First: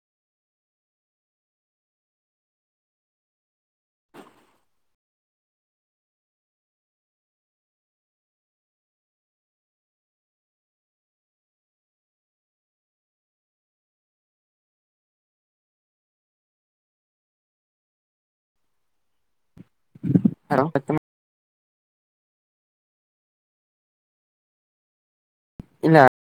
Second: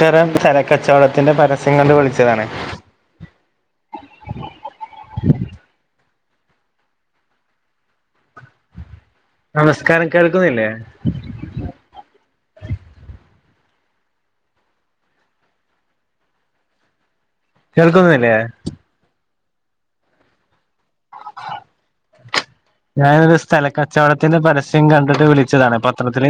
കരം സ്ഥലക്കച്ചോടത്തിന്റെ പരസ്യം കണ്ട് വിളച്ചതാണ് നമസ്കാരം കേൾക്കുന്നില്ലേ അല്ലെ [inaudible] അല്ലേ ഹലോ ഞാനൊരു സ്ഥലക്കച്ചോടത്തിന്ന് പരസ്യം കണ്ട്ട്ട് വിളിക്കുവാ ച്ചതാണ് അ ഇല്ല പതരത്തിൽ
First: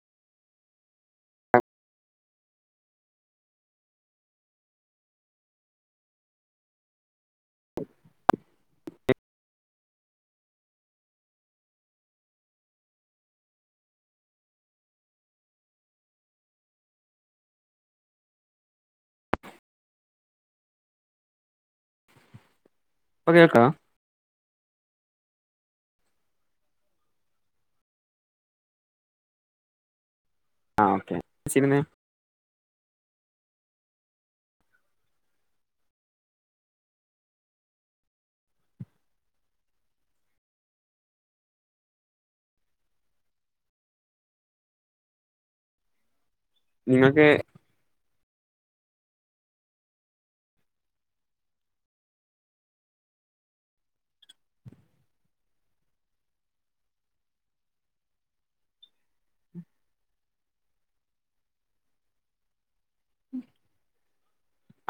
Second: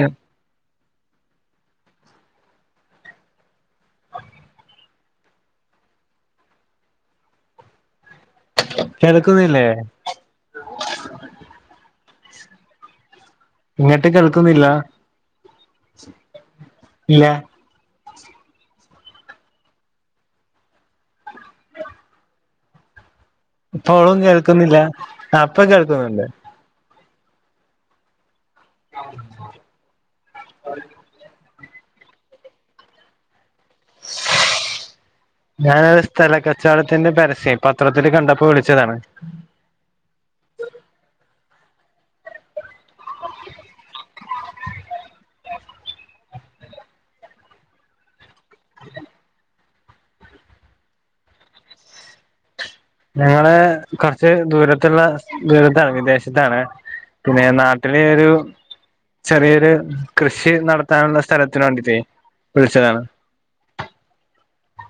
കേൾക്കുന്നില്ലേ ഇങ്ങ്ട്ട് കേൾക്കുന്നില്ല ഇല്ലാ ഇപ്പൊ കേൾക്കോ ഓളൊന്നെ ക്ന്നില്ല ആ ഇപ്പ കേൾക്കുന്ന്ണ്ട് [inaudible] ആഹ് ഓകെ സിനിമേമ് ഞാന് സ്ഥല കച്ചോടത്തിന്റെ പരസ്യയെ പത്രത്തില് കണ്ടപ്പൊ വിളിച്ചതാണ് മിഞ്ഞാന്ന്തേ നാളേ കൊറച് ദൂരത്ള്ള ദൂരത്താണ് വിദേശത്താണ് പിന്നെ നാട്ടിലൊരു ചെറിയൊരു കൃഷി നടത്താനുള്ള സ്ഥലത്തിന് വേണ്ടീട്ട് വിളിച്ചതാണ്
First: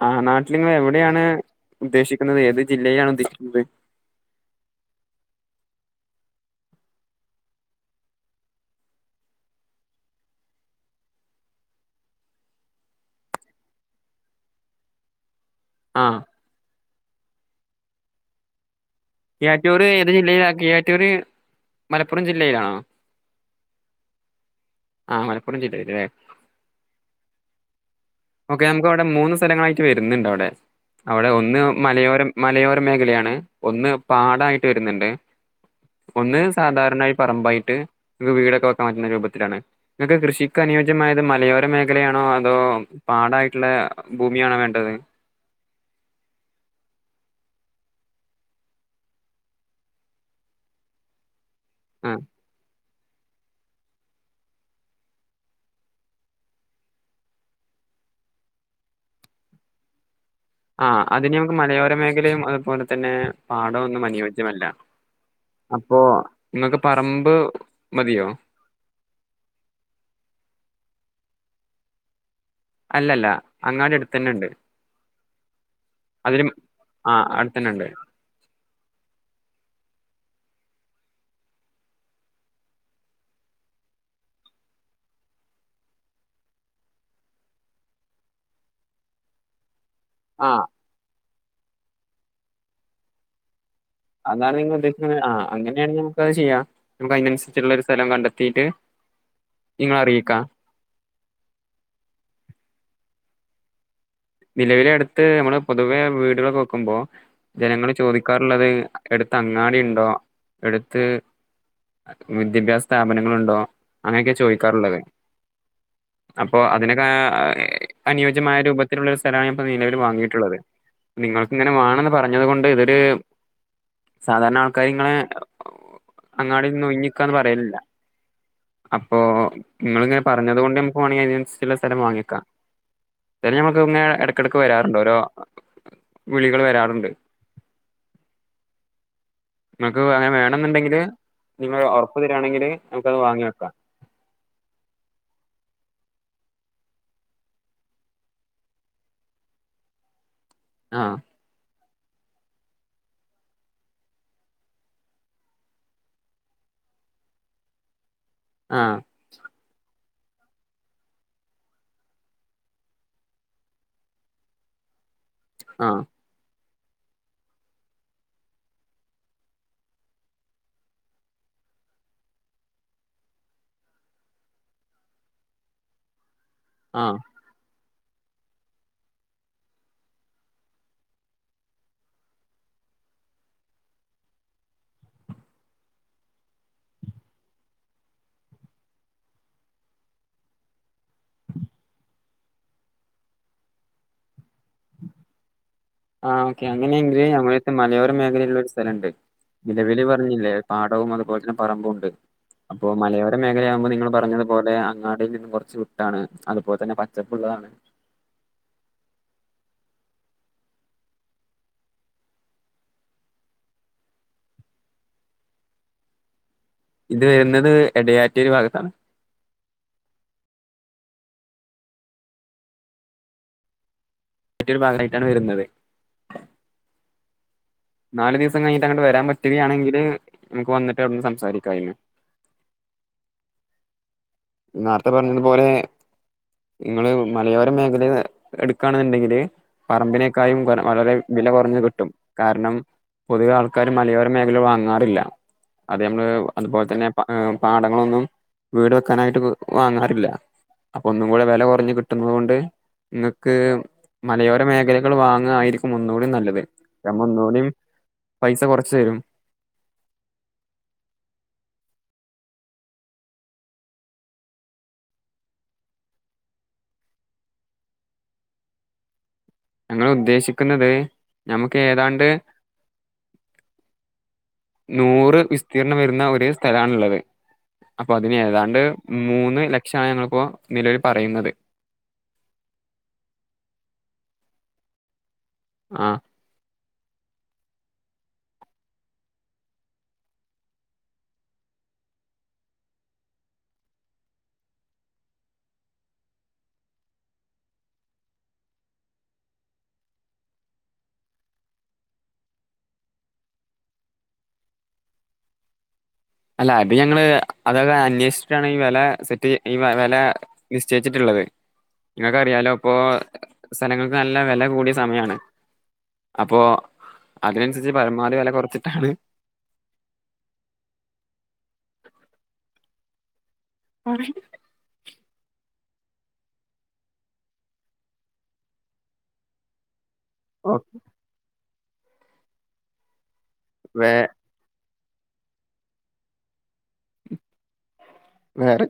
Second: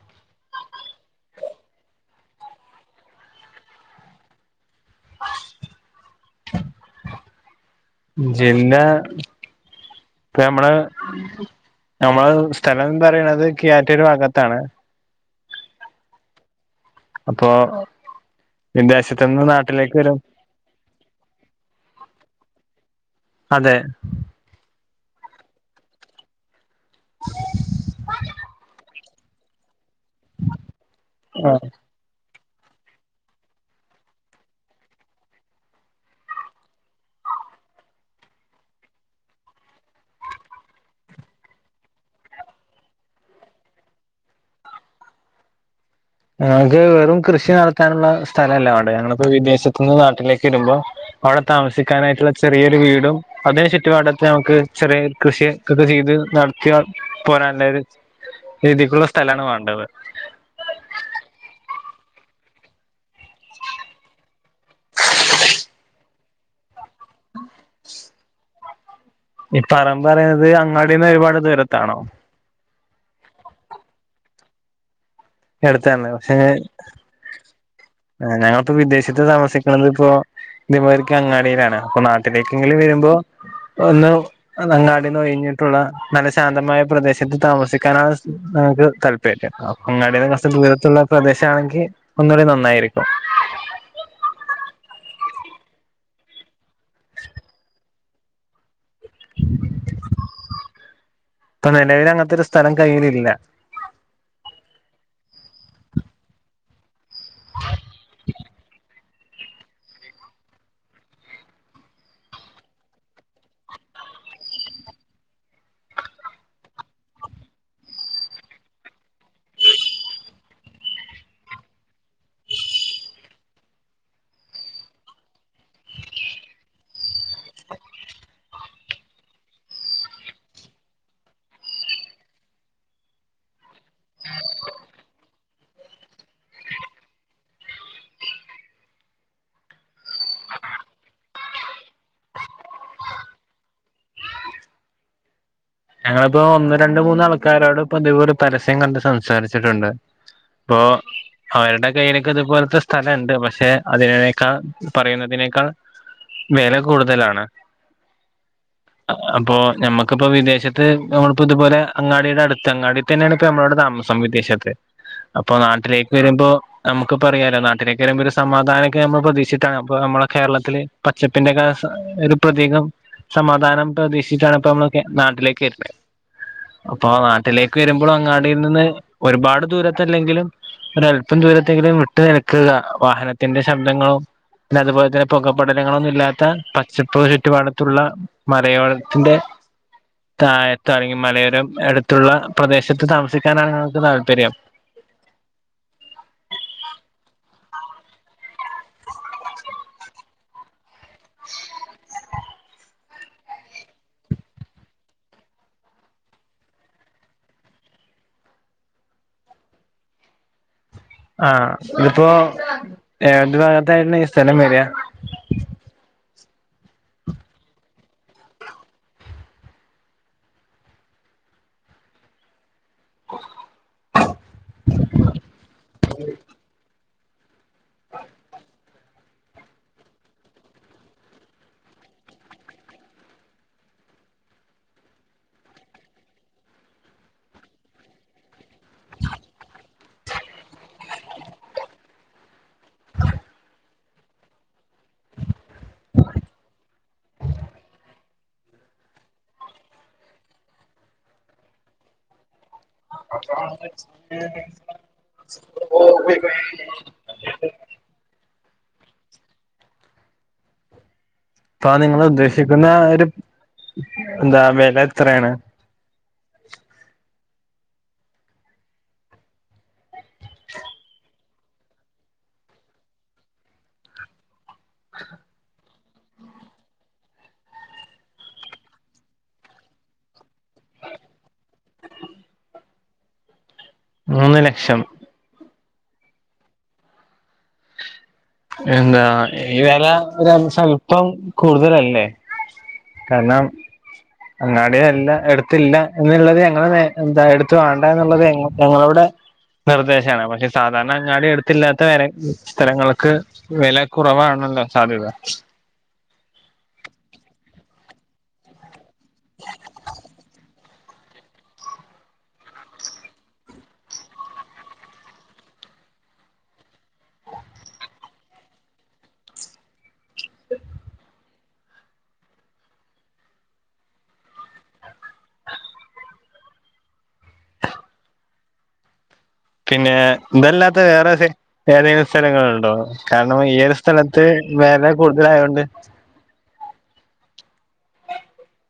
ആഹ് നാട്ടിലിങ്ങളെവ്ടെയാണ് ഉദ്ദേശിക്ക്ന്നത് ഏത് ജില്ലയിലാണ് ഉദ്ദേശിക്ക്ന്നത് ജന്നാ പൊ ഞമ്മളെ ഞമ്മളെ സ്ഥലം പറീണത് കിയാറ്റൂർ ഭാഗത്താണ് ആഹ് അപോഹ് കിയാറ്റൂർ ഏത് ജില്ലയിലാ കിയാറ്റൂർ മലപ്പുറം ജി ലീലാണോ അതേ ആഹ് മലപ്പുറം ജില്ലയില് ലെ ഓക്കെ നമുക്കവ്ടെ മൂന്ന് സ്ഥലങ്ങളായി വരുന്നണ്ടവ്ടെ അവ്ടെ ഒന്ന് ആഹ് മലയോരം മലയോരം മേഖലയാണ് ഒന്ന് പാടായിട്ട് വരുന്ന്ണ്ട് ഒന്ന് സാധാരണയി പറമ്പായിട്ട് ങ്ങക് വീടൊക്കെ വെക്കാൻ പറ്റുന്നറൂബത്തിലാണ്. ങ്ങക് കൃഷിക്ക് അനിയോജ്യമായത് മലയോര മേഖലയാണോ അതോ പാടായിട്ട്ള്ള ഭൂമിയാണോ വേണ്ടത് ഞങ്ങക് വെരും കൃഷി നടത്താനുള്ള സ്ഥലല്ല വേണ്ടത്. ഞങ്ങള്പൊ വിദേശത് ന്ന് നാട്ടിലേക്ക് വരുമ്പൊ അവ് ആ താമസിക്കാനായിട്ട്ള്ള ചെറിയൊരു വീ അതിന് ചുറ്റുപാടത് ഞമക് ചെറീ കൃഷി കൊക്കെ ചെയ്ത് നടത്തിവ പോരാന്ള്ളൊരു രീതിക്ക്ള്ള സ്ഥലാണ് വേണ്ടത് ആ ആത്ഞി ഞമക് മലയോര മേഘലയും അത് പോല തന്നേ പാടൊന്നും അനുയോജ്യമല്ല അപ്പോ ങ്ങക് പറമ്പ് മതിയോ ഈ പറമ്പ് പറഞ്ഞത് അങ്ങാടീന്ന് കുറ ദൂരത്താണോ? അല്ലല്ലാ അങ്ങട് അടുത്തുതന്നെയുണ്ട് ഇടത് തന്നെ പക്ഷെ അടുത്തന്നെ ഉണ്ട് ഞങ്ങൾ വിദേശത്ത് താമസികനെയിപ്പോൾ ഇവർക്ക് അങ്ങാടിയിലന്നെ ഇന്നല് ഒരുദിവസം ആഹ് ദൂരതുള്ള പ്രാദേശിക ചങ്കി ഒന്നുകൂടി നന്നായിരു അതാണെങ്കിൽ ആ അങ്ങനെയാണെങ്കിൽ നമുക്ക് ചെയ്യാം അതനുസരിച്ച് സ്ഥലം കണ്ടെത്തിയിട്ട് നിലവിലെ നിങ്ങളെ അറിയിക്കാം ഇപ്പൊ അങ്ങനെയൊരു സ്ഥലം കയ്യിലില്ല നിലവിലെടുത്ത് നമ്മള് പൊതുവേ വീടുകൾ നോക്കുമ്പോൾ ജനങ്ങള് ചോദിക്കാറുള്ളത് അടുത്ത അങ്ങാടി അടുത്ത് മുതിത പോയിരുന്ന വന്നുകൊണ്ടിരുന്നു സ്ഥാപനങ്ങൾ ഉണ്ടോ അങ്ങനെയൊക്കെയാണ് ചോദിക്കാറുള്ളത് അതിനു അത് അത് അപ്പൊ ആ അനോജ്യമായ ഇങ്ങനെയുള്ള സ്ഥലാണ് നിലവിൽ വാങ്ങിയിട്ടുള്ളത് നിങ്ങൾക്ക് ഇങ്ങനെ വേണമെന്ന് പറഞ്ഞത് കൊണ്ട് ഇവര് സാധാരണആൾക്കാര് അങ്ങാടിയിൽ നിന്ന് ഒഴിഞ്ഞു നിൽക്കണം എന്ന് പറയില്ലല്ലാ അപ്പോള് നിങ്ങൾ ഇങ്ങനെ പറഞ്ഞതുകൊണ്ട് നമുക്ക് ഏവന്‍സിലെ സ്ഥലം വാങ്ങിക്കാം ഇങ്ങ ഇടക്കിടക്ക് വരാറുണ്ട് ഓരോ വിളികൾ വരാറുണ്ട്. നിങ്ങക്ക് അങ്ങനെ വേണെന്നുണ്ടെങ്കില് നിങ്ങൾ ഉറപ്പ് തരിയാണെങ്കില് നമുക്ക് അത് വാങ്ങി വെക്കാം ഞങ്ങളിപ്പോ ഒന്ന് രണ്ട് മൂന്ന് ആൾക്കാരോട്പ്പ ഇതിപ ഒരു പരസ്യം കണ്ട് സംസാരിച്ചിട്ടുണ്ട് ഓ ആ അവര്ടെ കനക്ക ഇതുപോലത്തെ സ്ഥലണ്ട് പക്ഷെ അതിനേക്കാൾ പറയുന്നതിനേക്കാൾ വില കൂടുതലാണ് ആ അപ്പോ ഞമ്മക്ക് അപ്പൊ വിദേശത്ത് നമ്മളപ്പോ ഇതുപോലെ ത്ത് അങ്ങാടിയുടെ അടുത്ത അങ്ങാടി തന്നെയാണ് ഇപ്പ നമ്മടെ താമസം വിദേശത്ത് അപ്പൊ ആ നാട്ടിലേക്ക് വരുമ്പോ നമുക്ക് പറയാമാലോ നാട്ടിലേക്ക് വയമ്പ്പോ ഒരു സമാധാനക്കെ നമ്മൾ പ്രതീക്ഷിട്ടാണ് അപ്പ നമ്മളെ കേരളത്തില് പച്ചപ്പിന്റെ ഒക്കെ ഒരു പ്രതീകം സമാധാനം പ്രതീക്ഷിച്ചിട്ടാണ് ഇപ്പ നമ്മ നാട്ടിലേ [unintelligible] ആ അപ്പാ നാട്ടിലേ ക്ക് വരുമ്പളും അങ്ങാടീ നിന്ന് ഒരുപാട് ദൂരത്തല്ലെങ്കിലും ഒരല്പം ദൂരത്തെങ്കിലും വിട്ടു നിൽക്കുക വാഹനത്തിന്റെ ശബ്ദങ്ങളോ പിന്നതുപോലെ തന്നെ പുക പടലങ്ങളോന്നും ഇല്ലാത്ത പച്ചപ്പ് ചുറ്റുപാടത്തുള്ള മലയോരത്തിൻ്റെ തായത്ത് അല്ലെങ്കിൽ മലയോരം അടുത്തുള്ള പ്രദേശത്ത് താമസിക്കാനാണ് ഞങ്ങൾക്ക് താല്പര്യം ആ ഓക്കെ അങ്ങനെയെങ്കിൽ ഞമ്മളട്ത്ത് മലയോര മേഖലയിലുള്ള ഒരു സ്ഥലം ഉണ്ട്. നിലവലി പറഞ്ഞില്ലേ പാടവും അതുപോലെ തന്നെ പറമ്പും ഉണ്ട് അപ്പൊ മലയോര മേഖലയാകുമ്പോൾ നിങ്ങൾ പറഞ്ഞതുപോലെ അങ്ങാടിയിൽ നിന്നും കുറച്ച് വിട്ടാണ് അതുപോലെ തന്നെ പച്ചപ്പുള്ളതാണ്. ആ ഇതിപ്പോ ഏത് ഭാഗത്തായിട്ടാ ഈ സ്ഥലം വരാ? ഇത് വരുന്നത് എടയാറ്റൂര് ഭാഗത്താണ്. [unintelligible] ഒരു ഭാഗമായിട്ടാണ് വരുന്നത്. നാല് ദിവസം കഴി [unintelligible] ങ്ങട്ട് വരാൻ പറ്റുകയാണെങ്കിൽ നമുക്ക് വന്നിട്ട് അവിടുന്ന് സംസാരിക്കായിന്. നാര്ത്തെ പറഞ്ഞതുപോലെ നിങ്ങള് മലയോര മേഖലേൽ എടുക്കാണ്ന്നുണ്ടെങ്കില് പറമ്പിനേക്കായും വളരെ വില കുറഞ്ഞ് കിട്ടും. കാരണം പൊതുവെ ആൾക്കാർ മലയോര മേഖല വാങ്ങാറില്ല അത് നമ്മള് അതുപോലെ തന്നെ പാടങ്ങളൊന്നും വീട് വെക്കാനായിട്ട് വാങ്ങാറില്ല. അപ്പൊ ഒന്നും കൂടെ വില കുറഞ്ഞു കിട്ടുന്നത് കൊണ്ട് ഇങ്ങക്ക് മലയോര മേഖലകൾ വാങ്ങായിരിക്കും ഒന്നുകൂടിം നല്ലത്. അതാകുമ്പം ഒന്നൂടിം പൈസ കൊറ് ച്ചെരും. താനിങ്ങൾ ഉദ്ദേശിക്കുന്ന ഒര് എന്താ വെല എത്രേണ്? ഞങ്ങൾ ഉദ്ദേശിക്കുന്നത് ഞമക്ക് ഏതാണ്ട് നൂറു വിസ്തീർ [unintelligible] വരുന്ന ഒരു സ്ഥലമാണ് ഉള്ളത് അപ്പൊ അതിന് ഏതാണ്ട് മൂന്നു ലക്ഷം ഞങ്ങളിപ്പോൾ നിലവിൽ പറയുന്നത് മൂന്ന് ലക്ഷം ആ [unintelligible] ഈ വില ഷോൽപം കൂടുതലല്ലേ കാരണം [unintelligible] ടുത്തില്ല [unintelligible] നിർദ്ദേശമാണ് കാരണം അങ്ങാടി അടുത്ത് ഇല്ലാത്ത [unintelligible] സ്ഥലങ്ങൾക്ക് വില കുറവാണല്ലോ സാധ്യത അല്ലാ അത് ഞങ്ങൾ അന്വേഷിച്ചിട്ടാണ് ഈ വില സെറ്റ് ഈ [unintelligible] വില നിശ്ചയിച്ചിട്ടുള്ളത് നിങ്ങൾക്കറിയാല്ലോ സ്ഥലങ്ങൾക്ക് നല്ല വിലകൂടിയ സമയാണ് അപ്പോ അതനുസരിച്ചി പരമാവധി വില കുറിച്ചിട്ടാണ് [unintelligible] പിന്നെ ഇതല്ലാത്തത് വേറെ [unintelligible] വേറെ ഏതേം സ്ഥലങ്ങൾ ഉണ്ടോ കാരണം ഏതു വേ സ്ഥലത്ത് വെല കൂടുതലായതുകൊണ്ട് വേറെ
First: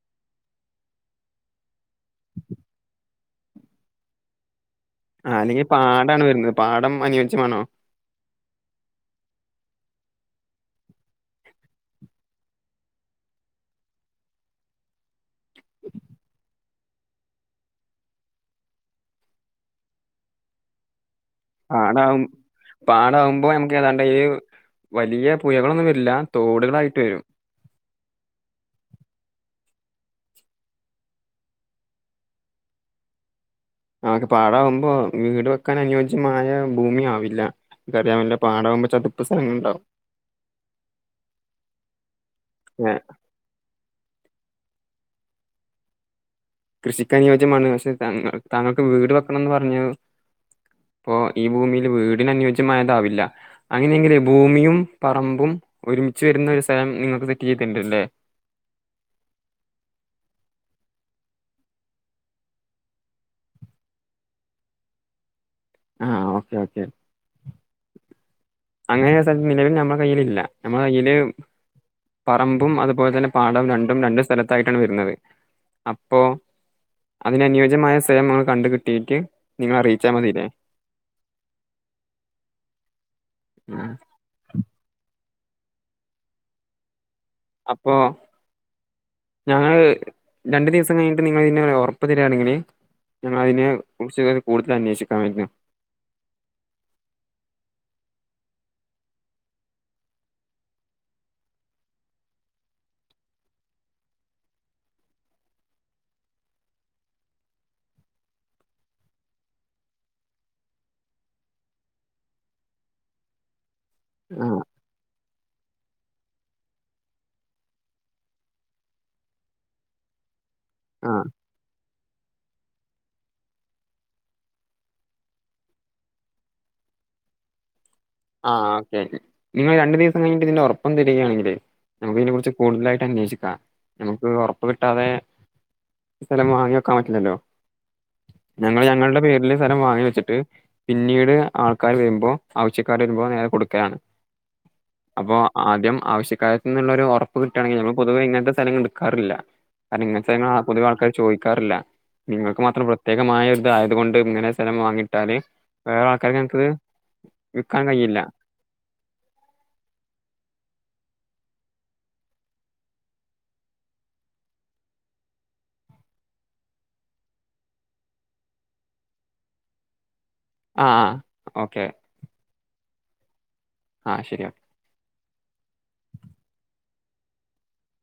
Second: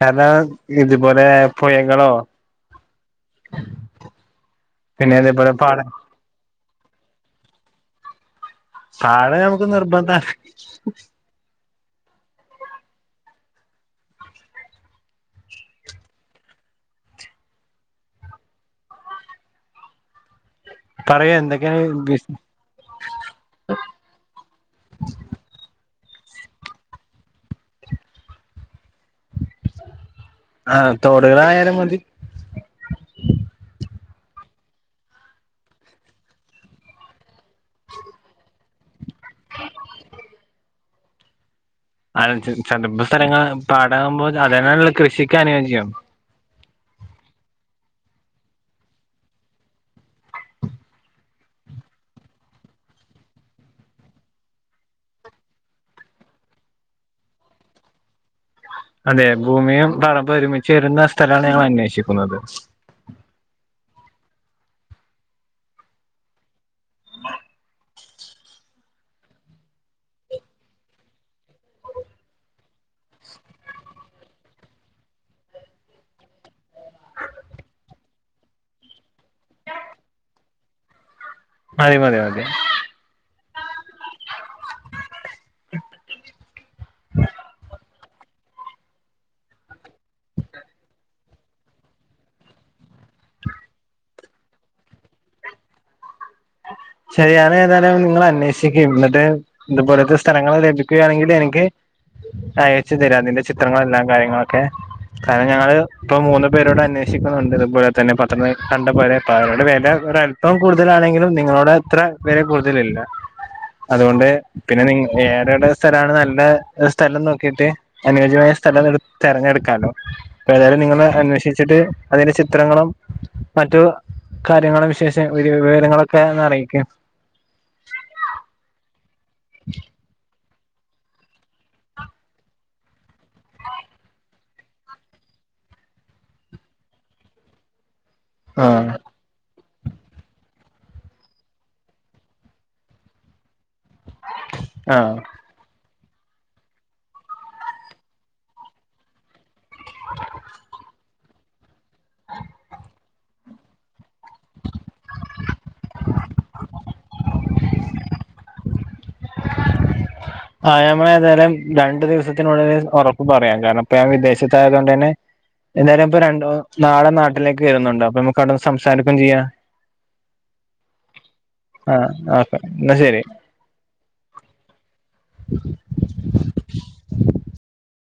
കാരണം ഇതുപോലെ പുഴകളോ പിന്നെ അതേപോലെ അല്ലെങ്കിൽ പാട പാടം ആണ് വരുന്നത് പാടം അനുയോജ്യമാണോ പാടം നമുക്ക് നിർബന്ധാ പറയൂ എന്തൊക്കെയാണ് പാടം ബിസ് പാടം ആകുമ്പോൾ നമുക്ക് ഏതാണ്ട് വലിയ പുഴകൾ ഒന്നും വ എല്ലാം തോടുകൾ ആയിട്ട് വരും ആ തോടുകൾ ആയാലും മതി പാടാവുമ്പോൾ വീട് വെക്കാൻ അനുയോജ്യമായ ഭൂമി ആവില്ല അതുപോലെ പാഠം ആവുമ്പോ ചതുപ്പ് സ്ഥലങ്ങൾ ണ്ടാവും അതനുസരിച്ച് ചതുപ്പ് സ്ഥലങ്ങളാണ് പാ അതാവുമ്പോ അതെന്നാണല്ലോ കൃഷിക്ക് അനുയോജ്യം കൃഷിക്ക് അനുയോജ്യമാണ് താങ്കൾക്ക് വീട് വെക്കണം എന്ന് പറഞ്ഞു അപ്പോൾ ഈ ഭൂമിയിലെ വീടിന് അനുയോജ്യമായത് ആവില്ല അങ്ങനെയാണെങ്കിൽ ഭൂമിയും പറമ്പും ഒരുമിച്ചു വരുന്ന സ്ഥലം നിങ്ങൾക്ക് സെറ്റ് ചെയ്യ്തു വെക്കേണ്ടി വരും ലേ അതെ ഭൂമിയും പറമ്പും ഒരുമിച്ച് വരുന്ന സ്ഥലാണ് ഞങ്ങൾ അന്വേഷിക്കുന്നത് ആ ഓക്കേ ഓക്കേ [unintelligible] അങ്ങനെ ഒരു സ്ഥലം നിലവിൽ നമ്മടെ കയ്യിൽ ഇല്ല നമ്മടെ കയ്യില് പറമ്പും അതുപോലെതന്നെ പാടവും രണ്ടും രണ്ടു സ്ഥലത്തായിട്ടാണ് വരുന്നത് അപ്പോ അതിന് അനുയോജ്യമായ സ്ഥലം കണ്ടുകിട്ടിയിട്ട് നിങ്ങളെ അറിയിച്ചാൽ മതിയില്ലേ മതി മതി മതി ഉം അപ്പോൾ ഞങ്ങൾ രണ്ടുദിവസം കഴിഞ്ഞിട്ട് നിങ്ങൾ ഉറപ്പു തരുവാണെങ്കിൽ ഞങ്ങൾ അതിനെ കുറിച്ച് കൂടുതൽ അന്വേഷിക്കാൻ വേണ്ടിയിട്ടാണ് ശരി അത് ഏതായാലും നിങ്ങൾ അന്വേഷിക്ക് എന്നിട്ട് ഇതുപോലെത്തെ സ്ഥലങ്ങൾ കിട്ടുകയാണെങ്കിൽ എനിക്ക് അയച്ചുതരാ ചിത്രങ്ങളെല്ലാ കാര്യങ്ങളൊക്കെ കാരണം ഞാങ്ങള് ഇപ്പം മൂന്നു പേരോട് അന്വേഷിക്കുന്നുണ്ട് അതുപോലെ തന്നെ [unintelligible] വില ഒരല്പം കൂടുതലാണെങ്കിലും നിങളുടെ ഇത്ര വില കൂടുതലില്ല അതുകൊണ്ട് ആ പിന്നെ നിങ്ങ വേറേതാ സ്ഥലാണ് നല്ല സ്ഥലം നോക്കിയിട്ട് അനുയോജ്യമായ സ്ഥലം തെരഞ്ഞെടുക്കാല്ലോ ഏതായാലും നിങ്ങൾ ആ അന്വേഷിച്ചിട്ട് അതിന്റെ ചിത്രങ്ങളും മറ്റു കാര്യങ്ങളും വിശേഷ വിവരങ്ങളും ഒക്കെ ഒന്ന് അറീ ക്കേ ആ ശെരി നിങ്ങൾ രണ്ട് ദിവസം കഴിഞ്ഞിട്ട് ഇതിന്റൊറപ് പ്പൊന്ന് തെരുകയാണെങ്കില് ഞമ്മക്ക് ഇതിനെ കുറിച് കൂടുതലായി ട്ട് അന്വേഷിക്കാം ഞമ്മക്ക് ഒറപ് പ്പ്‌ കിട്ടാതെ സ്ഥലം വാങ്ങിവെക്കാൻ പറ്റൂലല്ലോ ഞങ്ങൾ ആഹ് ഞങളുടെ പേരിൽ സ്ഥലം വാങ്ങി വെച്ചിട്ട് പിന്നീട് ആൾക്കാർ വരുമ്പോ ആവശ്യ ആവശ്യക്കാർ വരുമ്പോ നേരെ കൊടുക്കലാണ് ആഹ് അപ്പൊ ആദ്യം ആവശ്യക്കാരെ ത്തിന്ന് ഇള്ള ഒരു ഒറപ്പ് കിട്ടണെങ്കി ഞങ്ങൾ പൊതുവെ ഇങ്ങനത്തെ സ്ഥലങ്ങൾ എടുക്കാറില്ല [unintelligible] ചോദിക്കാറില്ല നിങ്ങക്ക് മാത്രം പ്രതേകമായ ഒരുതായത് കൊണ്ട് ഇങ്ങനെ സ്ഥലം വാങ്ങിയിട്ടാൽ വേറെ ആൾക്കാർ ഞങ്ങക്കിത് വിക്കാൻ കഴിയില്ല. ആ ഞമ്മൾ ഏതായാലും രണ്ട് ദിവസത്തിനുള്ളിൽ ഉറപ്പ് പറയാം. കാരണം ഞാൻ ഇപ്പൊ വിദേശത്തായതോണ്ട് തന്നെ ഏതായാലും രണ്ടു നാളെ നാട്ടിലേക് വരുന്നുണ്ട് അപ്പൊ ഞമ്മക് അവിടെന്ന് സംസാരിക്കും ചെയ്യാ ആ ആ ഓക്കേ. ന്നാ ശെരി. ആ ശെരി. [unintelligible]